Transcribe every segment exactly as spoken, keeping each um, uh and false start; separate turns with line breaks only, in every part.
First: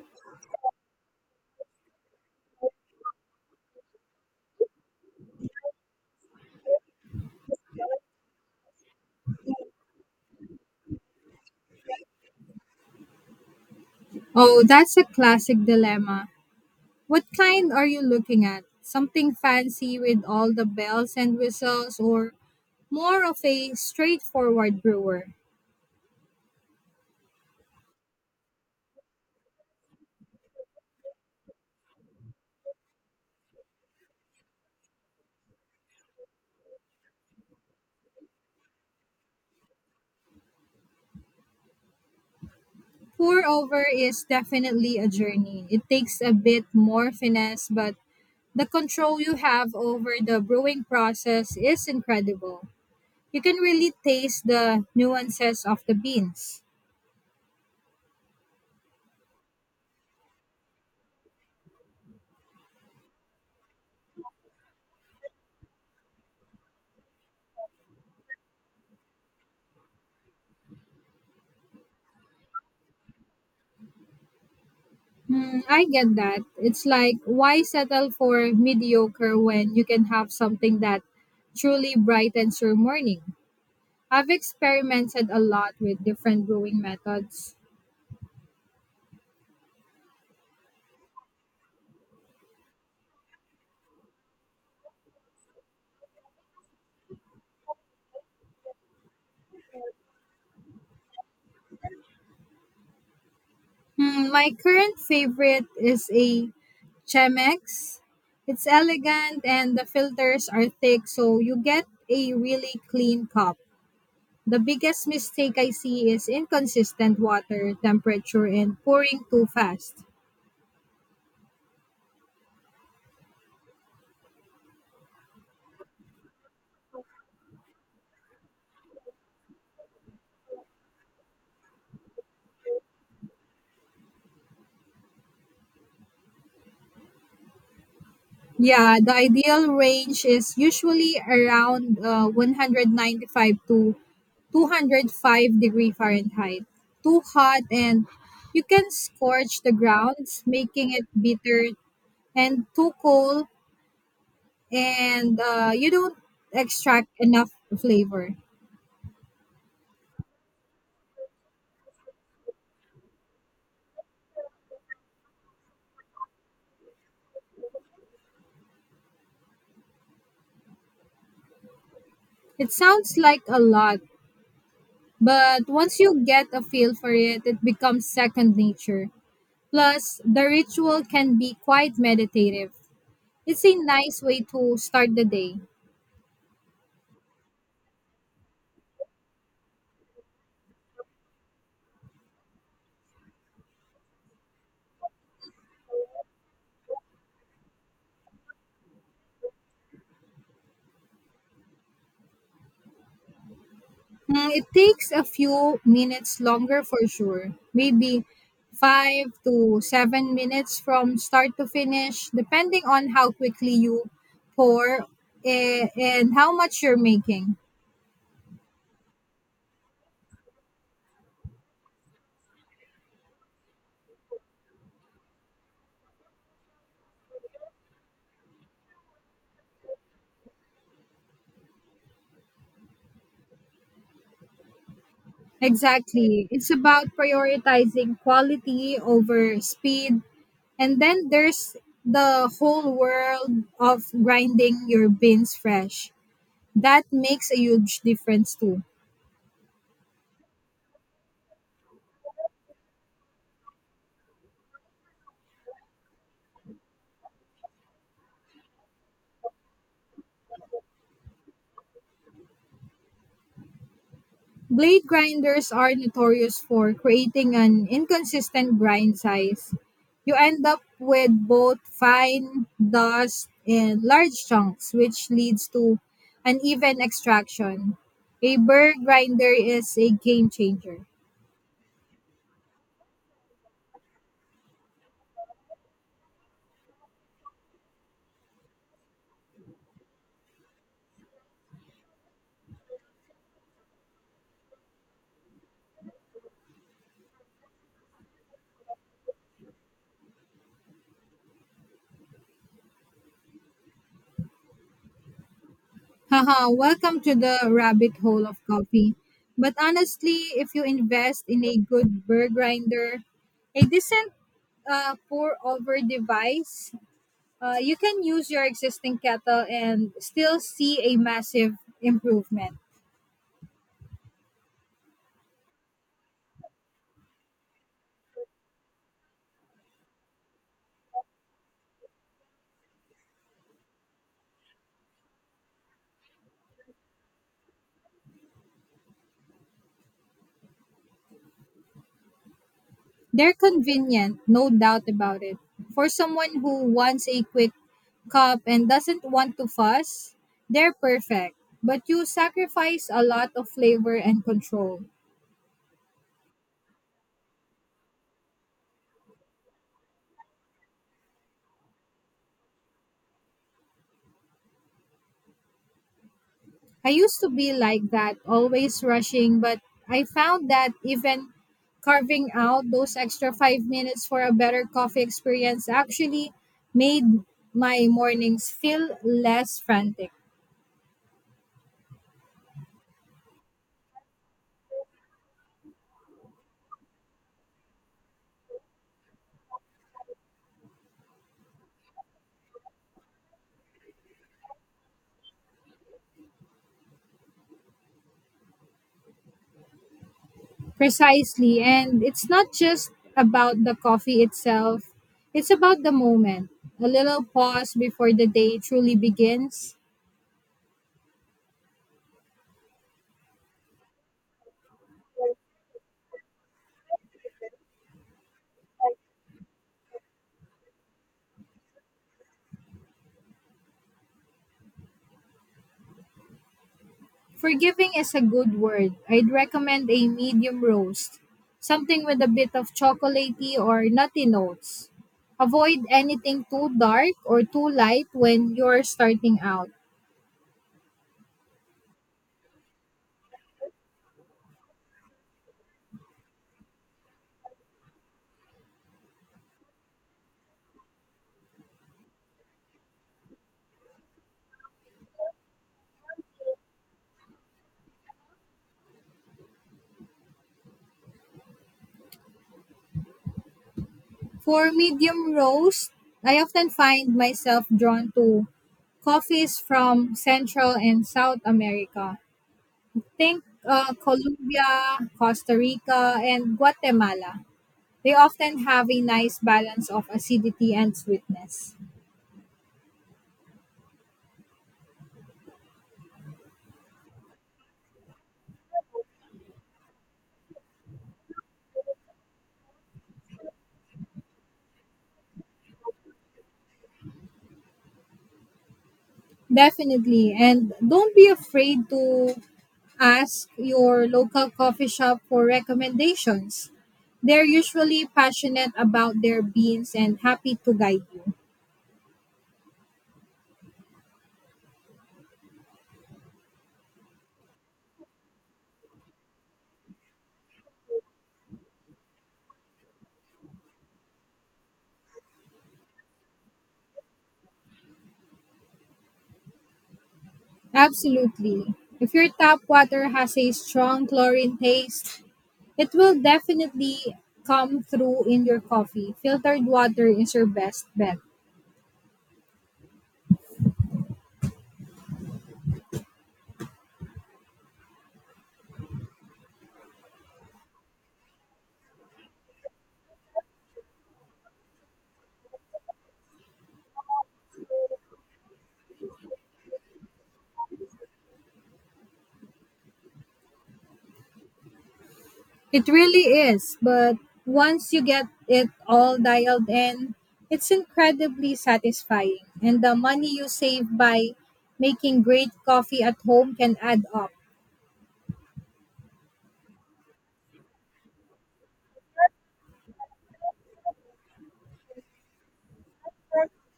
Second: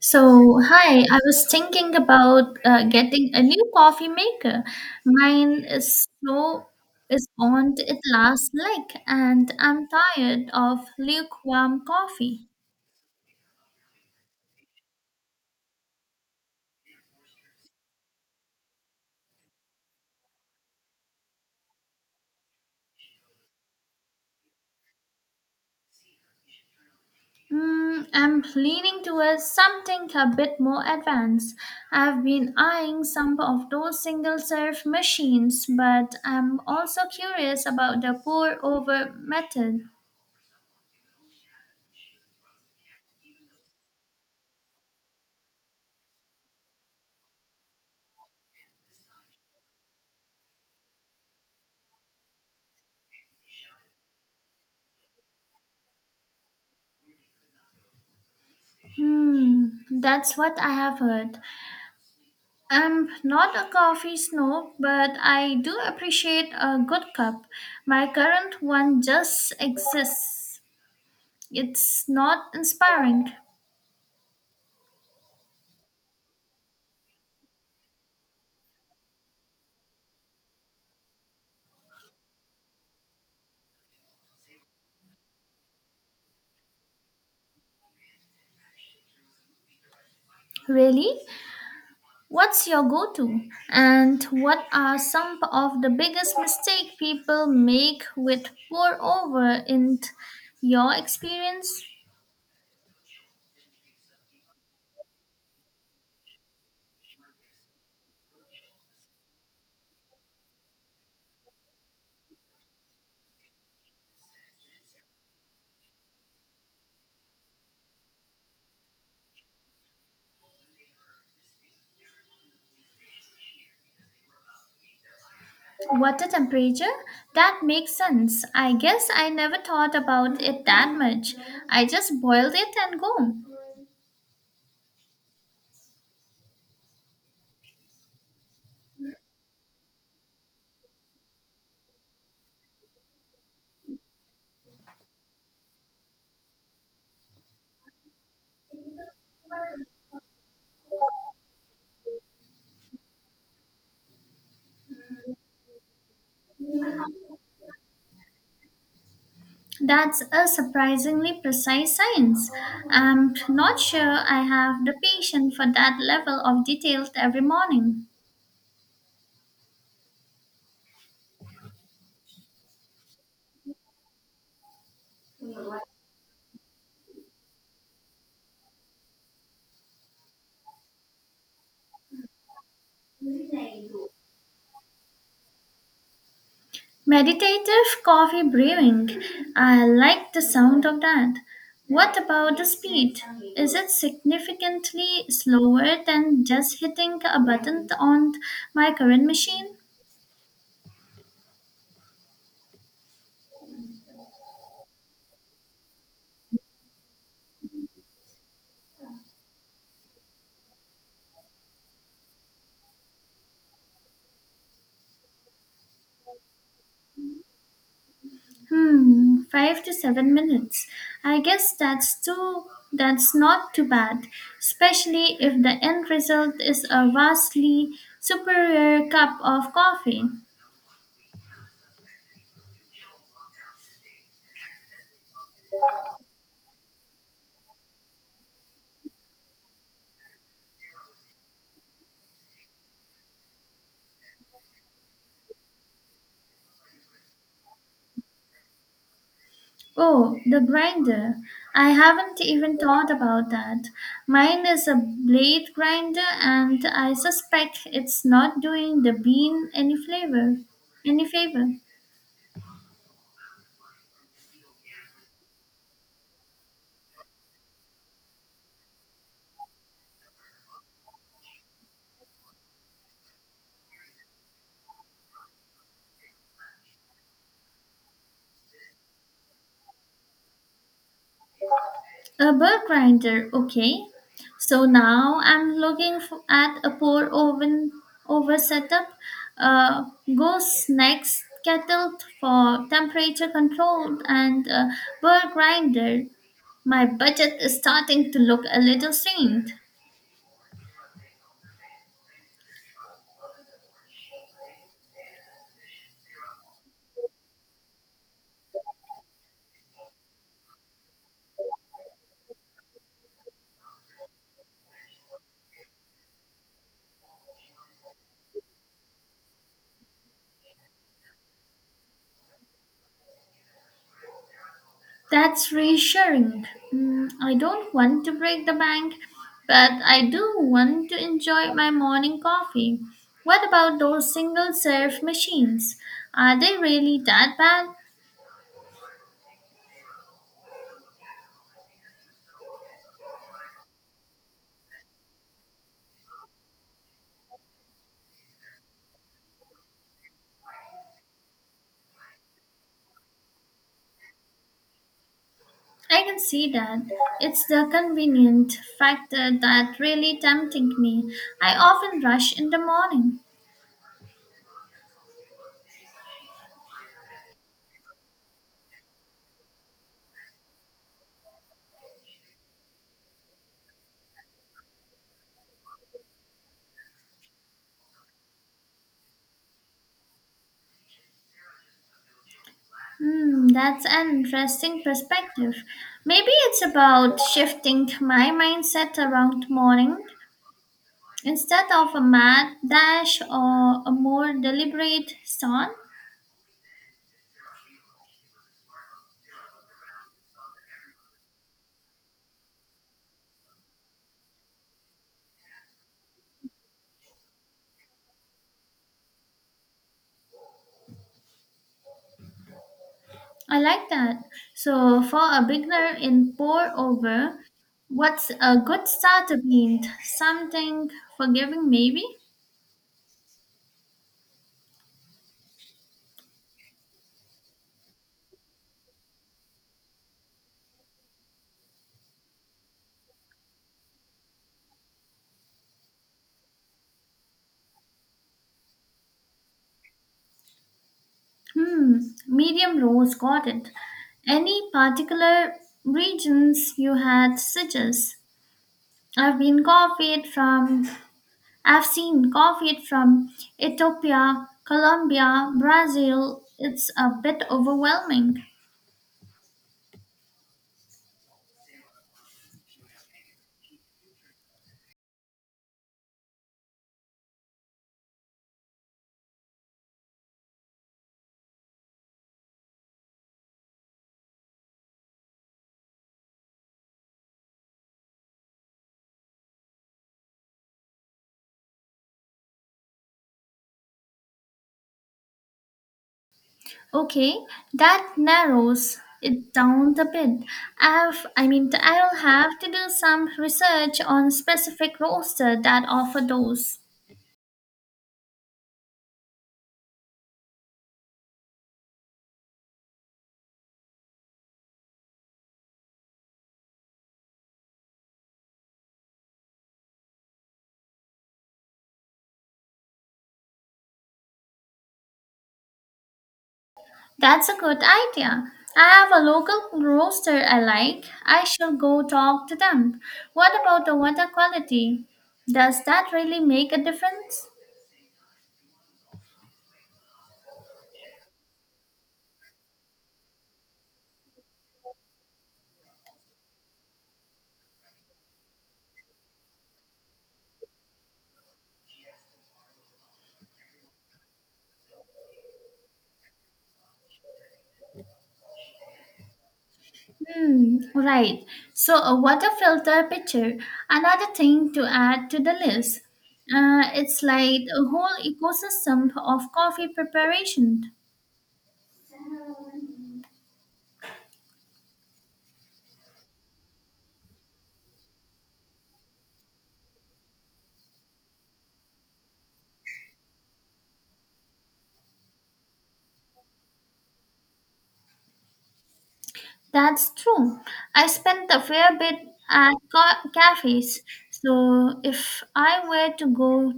So, hi, I was thinking about uh, getting a new coffee maker. Mine is so is on to its last leg, and I'm tired of lukewarm coffee.
Oh, that's a classic dilemma. What kind are you looking at? Something fancy with all the bells and whistles, or more of a straightforward brewer?
Mm, I'm leaning towards something a bit more advanced. I've been eyeing some of those single serve machines, but I'm also curious about the pour over method.
Pour over is definitely a journey. It takes a bit more finesse, but the control you have over the brewing process is incredible. You can really taste the nuances of the beans.
Hmm, that's what I have heard. I'm not a coffee snob, but I do appreciate a good cup. My current one just exists. It's not inspiring.
Mm, I get that. It's like, why settle for mediocre when you can have something that truly brightens your morning? I've experimented a lot with different brewing methods.
Really? What's your go to? And what are some of the biggest mistakes people make with pour over in your experience?
Mm, my current favorite is a Chemex. It's elegant and the filters are thick, so you get a really clean cup. The biggest mistake I see is inconsistent water temperature and pouring too fast.
Water temperature? That makes sense. I guess I never thought about it that much. I just boiled it and go.
Yeah, the ideal range is usually around uh, one hundred ninety-five to two hundred five degree Fahrenheit. Too hot and you can scorch the grounds, making it bitter and too cold and uh, you don't extract enough flavor.
That's a surprisingly precise science. I'm not sure I have the patience for that level of detail every morning.
It sounds like a lot, but once you get a feel for it, it becomes second nature. Plus, the ritual can be quite meditative It's a nice way to start the day.
Meditative coffee brewing. I like the sound of that. What about the speed? Is it significantly slower than just hitting a button on my current machine?
Mm, it takes a few minutes longer for sure, maybe five to seven minutes from start to finish, depending on how quickly you pour eh, and how much you're making.
Hmm, five to seven minutes. I guess that's too that's not too bad, especially if the end result is a vastly superior cup of coffee.
Exactly. It's about prioritizing quality over speed. And then there's the whole world of grinding your beans fresh. That makes a huge difference too.
Oh, the grinder. I haven't even thought about that. Mine is a blade grinder and I suspect it's not doing the bean any flavor any favor.
Blade grinders are notorious for creating an inconsistent grind size. You end up with both fine dust and large chunks, which leads to uneven extraction. A burr grinder is a game changer.
A burr grinder, okay. So now I'm looking f- at a pour oven over setup. Uh, goes next kettle for temperature controlled and a burr grinder. My budget is starting to look a little strained.
Haha, welcome to the rabbit hole of coffee. But honestly, if you invest in a good burr grinder, a decent uh, pour over device Uh, you can use your existing kettle and still see a massive improvement.
That's reassuring. Mm, I don't want to break the bank, but I do want to enjoy my morning coffee. What about those single serve machines? Are they really that bad?
They're convenient, no doubt about it. For someone who wants a quick cup and doesn't want to fuss, they're perfect. But you sacrifice a lot of flavor and control.
I can see that. It's the convenient factor that really tempting me. I often rush in the morning.
I used to be like that, always rushing, but I found that even carving out those extra five minutes for a better coffee experience actually made my mornings feel less frantic.
Hmm, that's an interesting perspective. Maybe it's about shifting my mindset around morning. Instead of a mad dash or a more deliberate start,
Precisely, and it's not just about the coffee itself, it's about the moment, a little pause before the day truly begins.
I like that. So for a beginner in pour over, what's a good starter paint? Something forgiving maybe?
Forgiving is a good word. I'd recommend a medium roast, something with a bit of chocolatey or nutty notes. Avoid anything too dark or too light when you're starting out.
Hmm, medium rose, got it. Any particular regions you had suggest? I've been copied from I've seen copied from Ethiopia, Colombia, Brazil. It's a bit overwhelming.
For medium roast, I often find myself drawn to coffees from Central and South America. Think uh, Colombia, Costa Rica, and Guatemala. They often have a nice balance of acidity and sweetness.
Okay, that narrows it down a bit. I've, I mean, I'll have to do some research on specific roaster that offer those.
Definitely. And don't be afraid to ask your local coffee shop for recommendations. They're usually passionate about their beans and happy to guide you.
That's a good idea. I have a local roaster I like. I shall go talk to them. What about the water quality? Does that really make a difference?
Absolutely. If your tap water has a strong chlorine taste, it will definitely come through in your coffee. Filtered water is your best bet.
Hmm, right. So, a water filter picture, another thing to add to the list. Uh, it's like a whole ecosystem of coffee preparation.
It really is, but once you get it all dialed in, it's incredibly satisfying. And the money you save by making great coffee at home can add up.
That's true. I spent a fair bit at ca- cafes. So, if I were to go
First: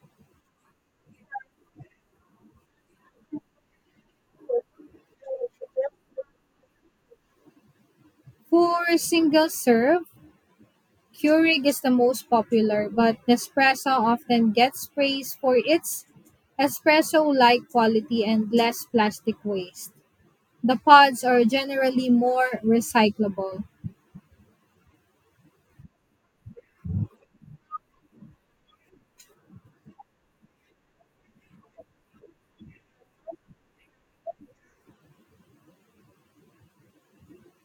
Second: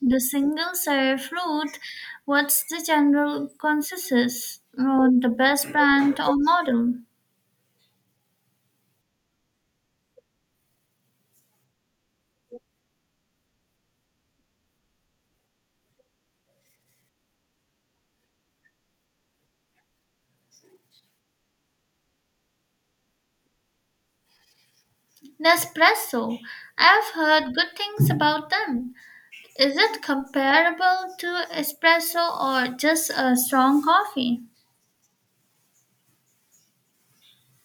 the single serve route, what's the general consensus on the best brand or model?
For single serve, Keurig is the most popular, but Nespresso often gets praise for its espresso like quality and less plastic waste. The pods are generally more recyclable.
Nespresso. I've heard good things about them. Is it comparable to espresso or just a strong coffee?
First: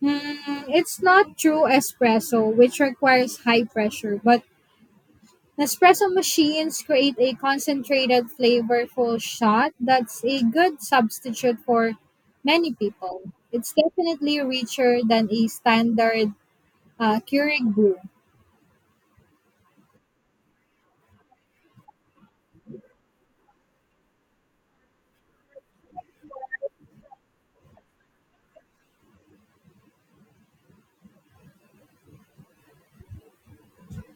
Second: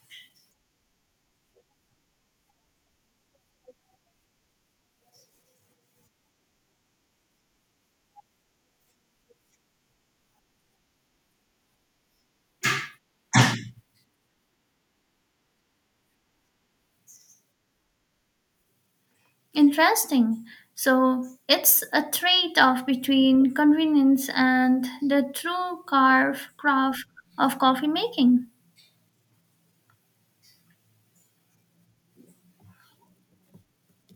Hmm, it's not true espresso, which requires high pressure, but Nespresso machines create a concentrated, flavorful shot that's a good substitute for many people. It's definitely richer than a standard uh, Keurig brew.
Interesting. So it's a trade off between convenience and the true carve craft of coffee making.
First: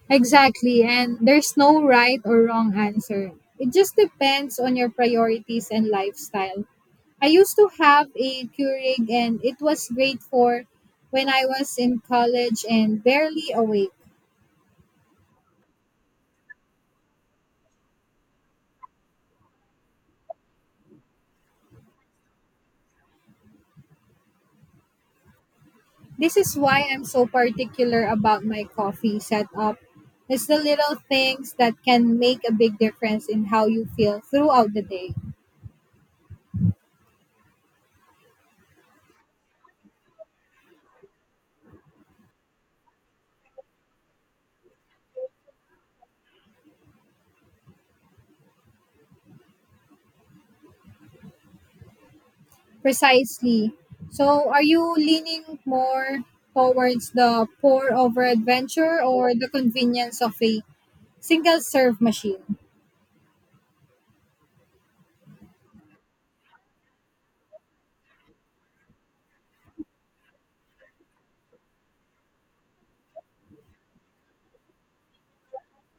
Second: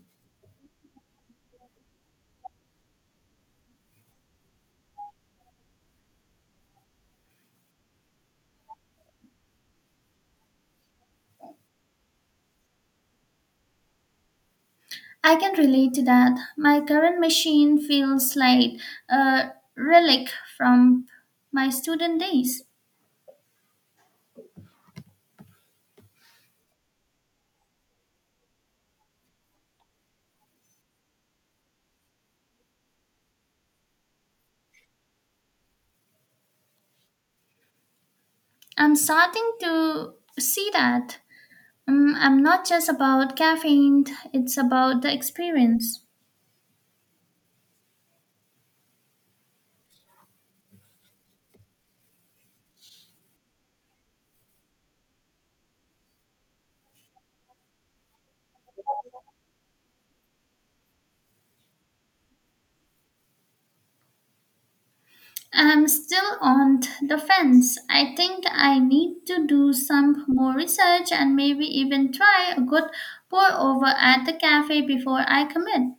Exactly, and there's no right or wrong answer. It just depends on your priorities and lifestyle. I used to have a Keurig and it was great for when I was in college and barely awake.
I can relate to that. My current machine feels like a relic from my student days.
This is why I'm so particular about my coffee setup. It's the little things that can make a big difference in how you feel throughout the day.
I'm starting to see that. Um, I'm not just about caffeine, it's about the experience.
Precisely. So, are you leaning more towards the pour over adventure or the convenience of a single serve machine?
I'm still on th- the fence. I think I need to do some more research and maybe even try a good pour over at the cafe before I commit.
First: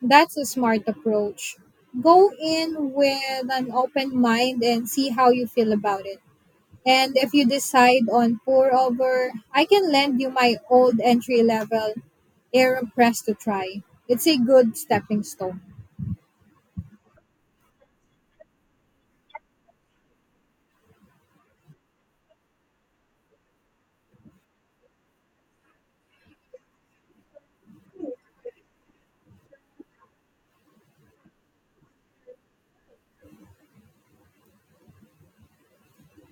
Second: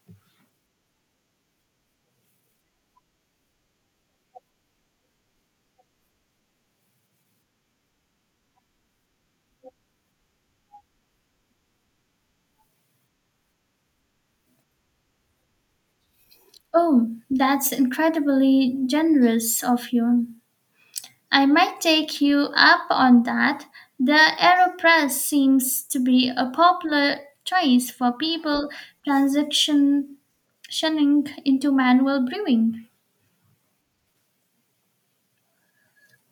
That's a smart approach. Go in with an open mind and see how you feel about it. And if you decide on pour over, I can lend you my old entry level AeroPress to try. It's a good stepping stone.
Oh, that's incredibly generous of you. I might take you up on that. The AeroPress seems to be a popular choice for people transitioning into manual brewing.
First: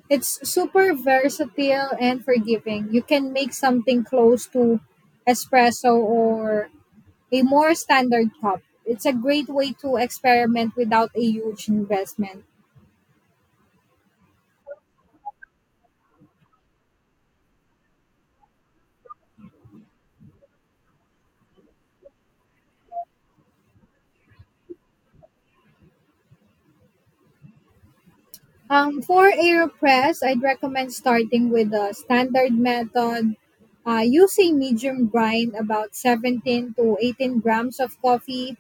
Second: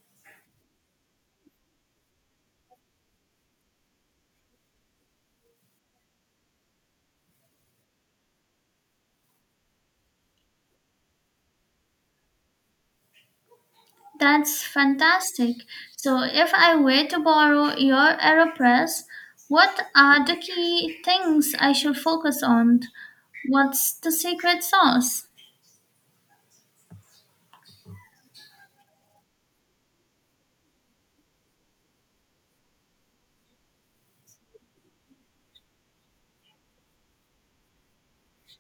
It's super versatile and forgiving. You can make something close to espresso or a more standard cup. It's a great way to experiment without a huge investment.
That's fantastic. So, if I were to borrow your AeroPress, what are the key things I should focus on? What's the secret sauce?
Um, for AeroPress, I'd recommend starting with the standard method, uh, using medium grind about seventeen to eighteen grams of coffee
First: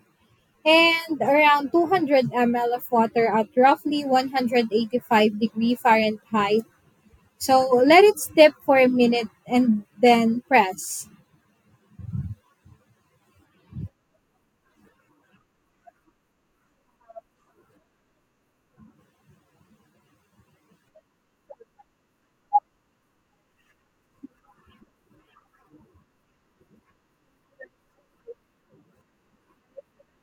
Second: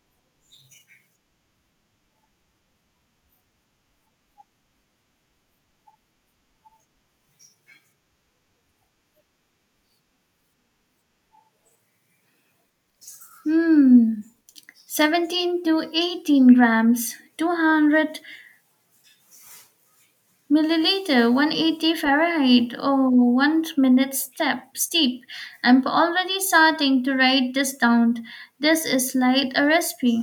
and around two hundred milliliters of water at roughly one hundred eighty-five degree Fahrenheit. So let it steep for a minute and then press.
Hmm, seventeen to eighteen grams, two hundred milliliter, one hundred eighty Fahrenheit, or one minute step steep. I'm already starting to write this down. This is like a recipe.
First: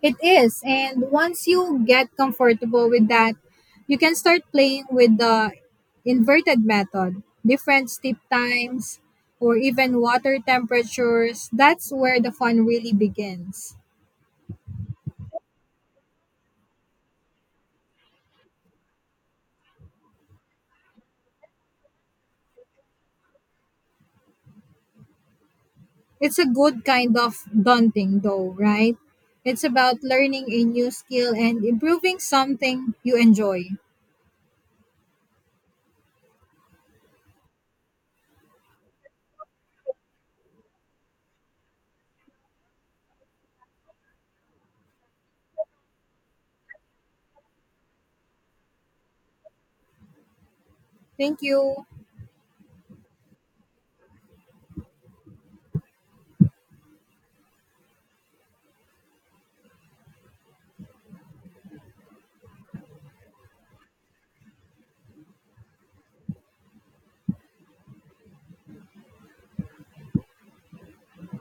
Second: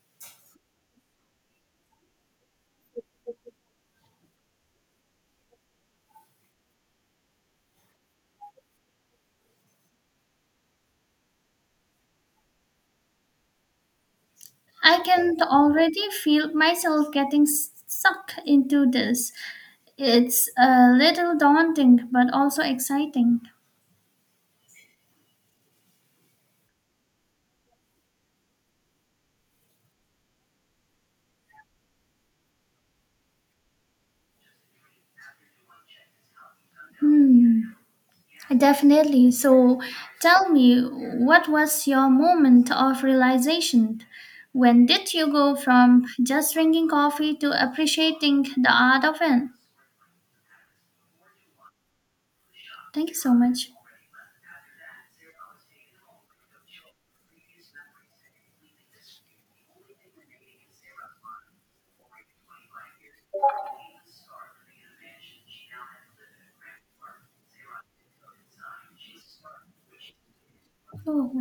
It is. And once you get comfortable with that, you can start playing with the inverted method, different steep times, or even water temperatures. That's where the fun really begins.
I can already feel myself getting s- sucked into this. It's a little daunting, but also exciting.
It's a good kind of daunting, though, right? It's about learning a new skill and improving something you enjoy.
Hmm, definitely. So tell me, what was your moment of realization? When did you go from just drinking coffee to appreciating the art of it?
Thank you.
Thank you so much. Oh.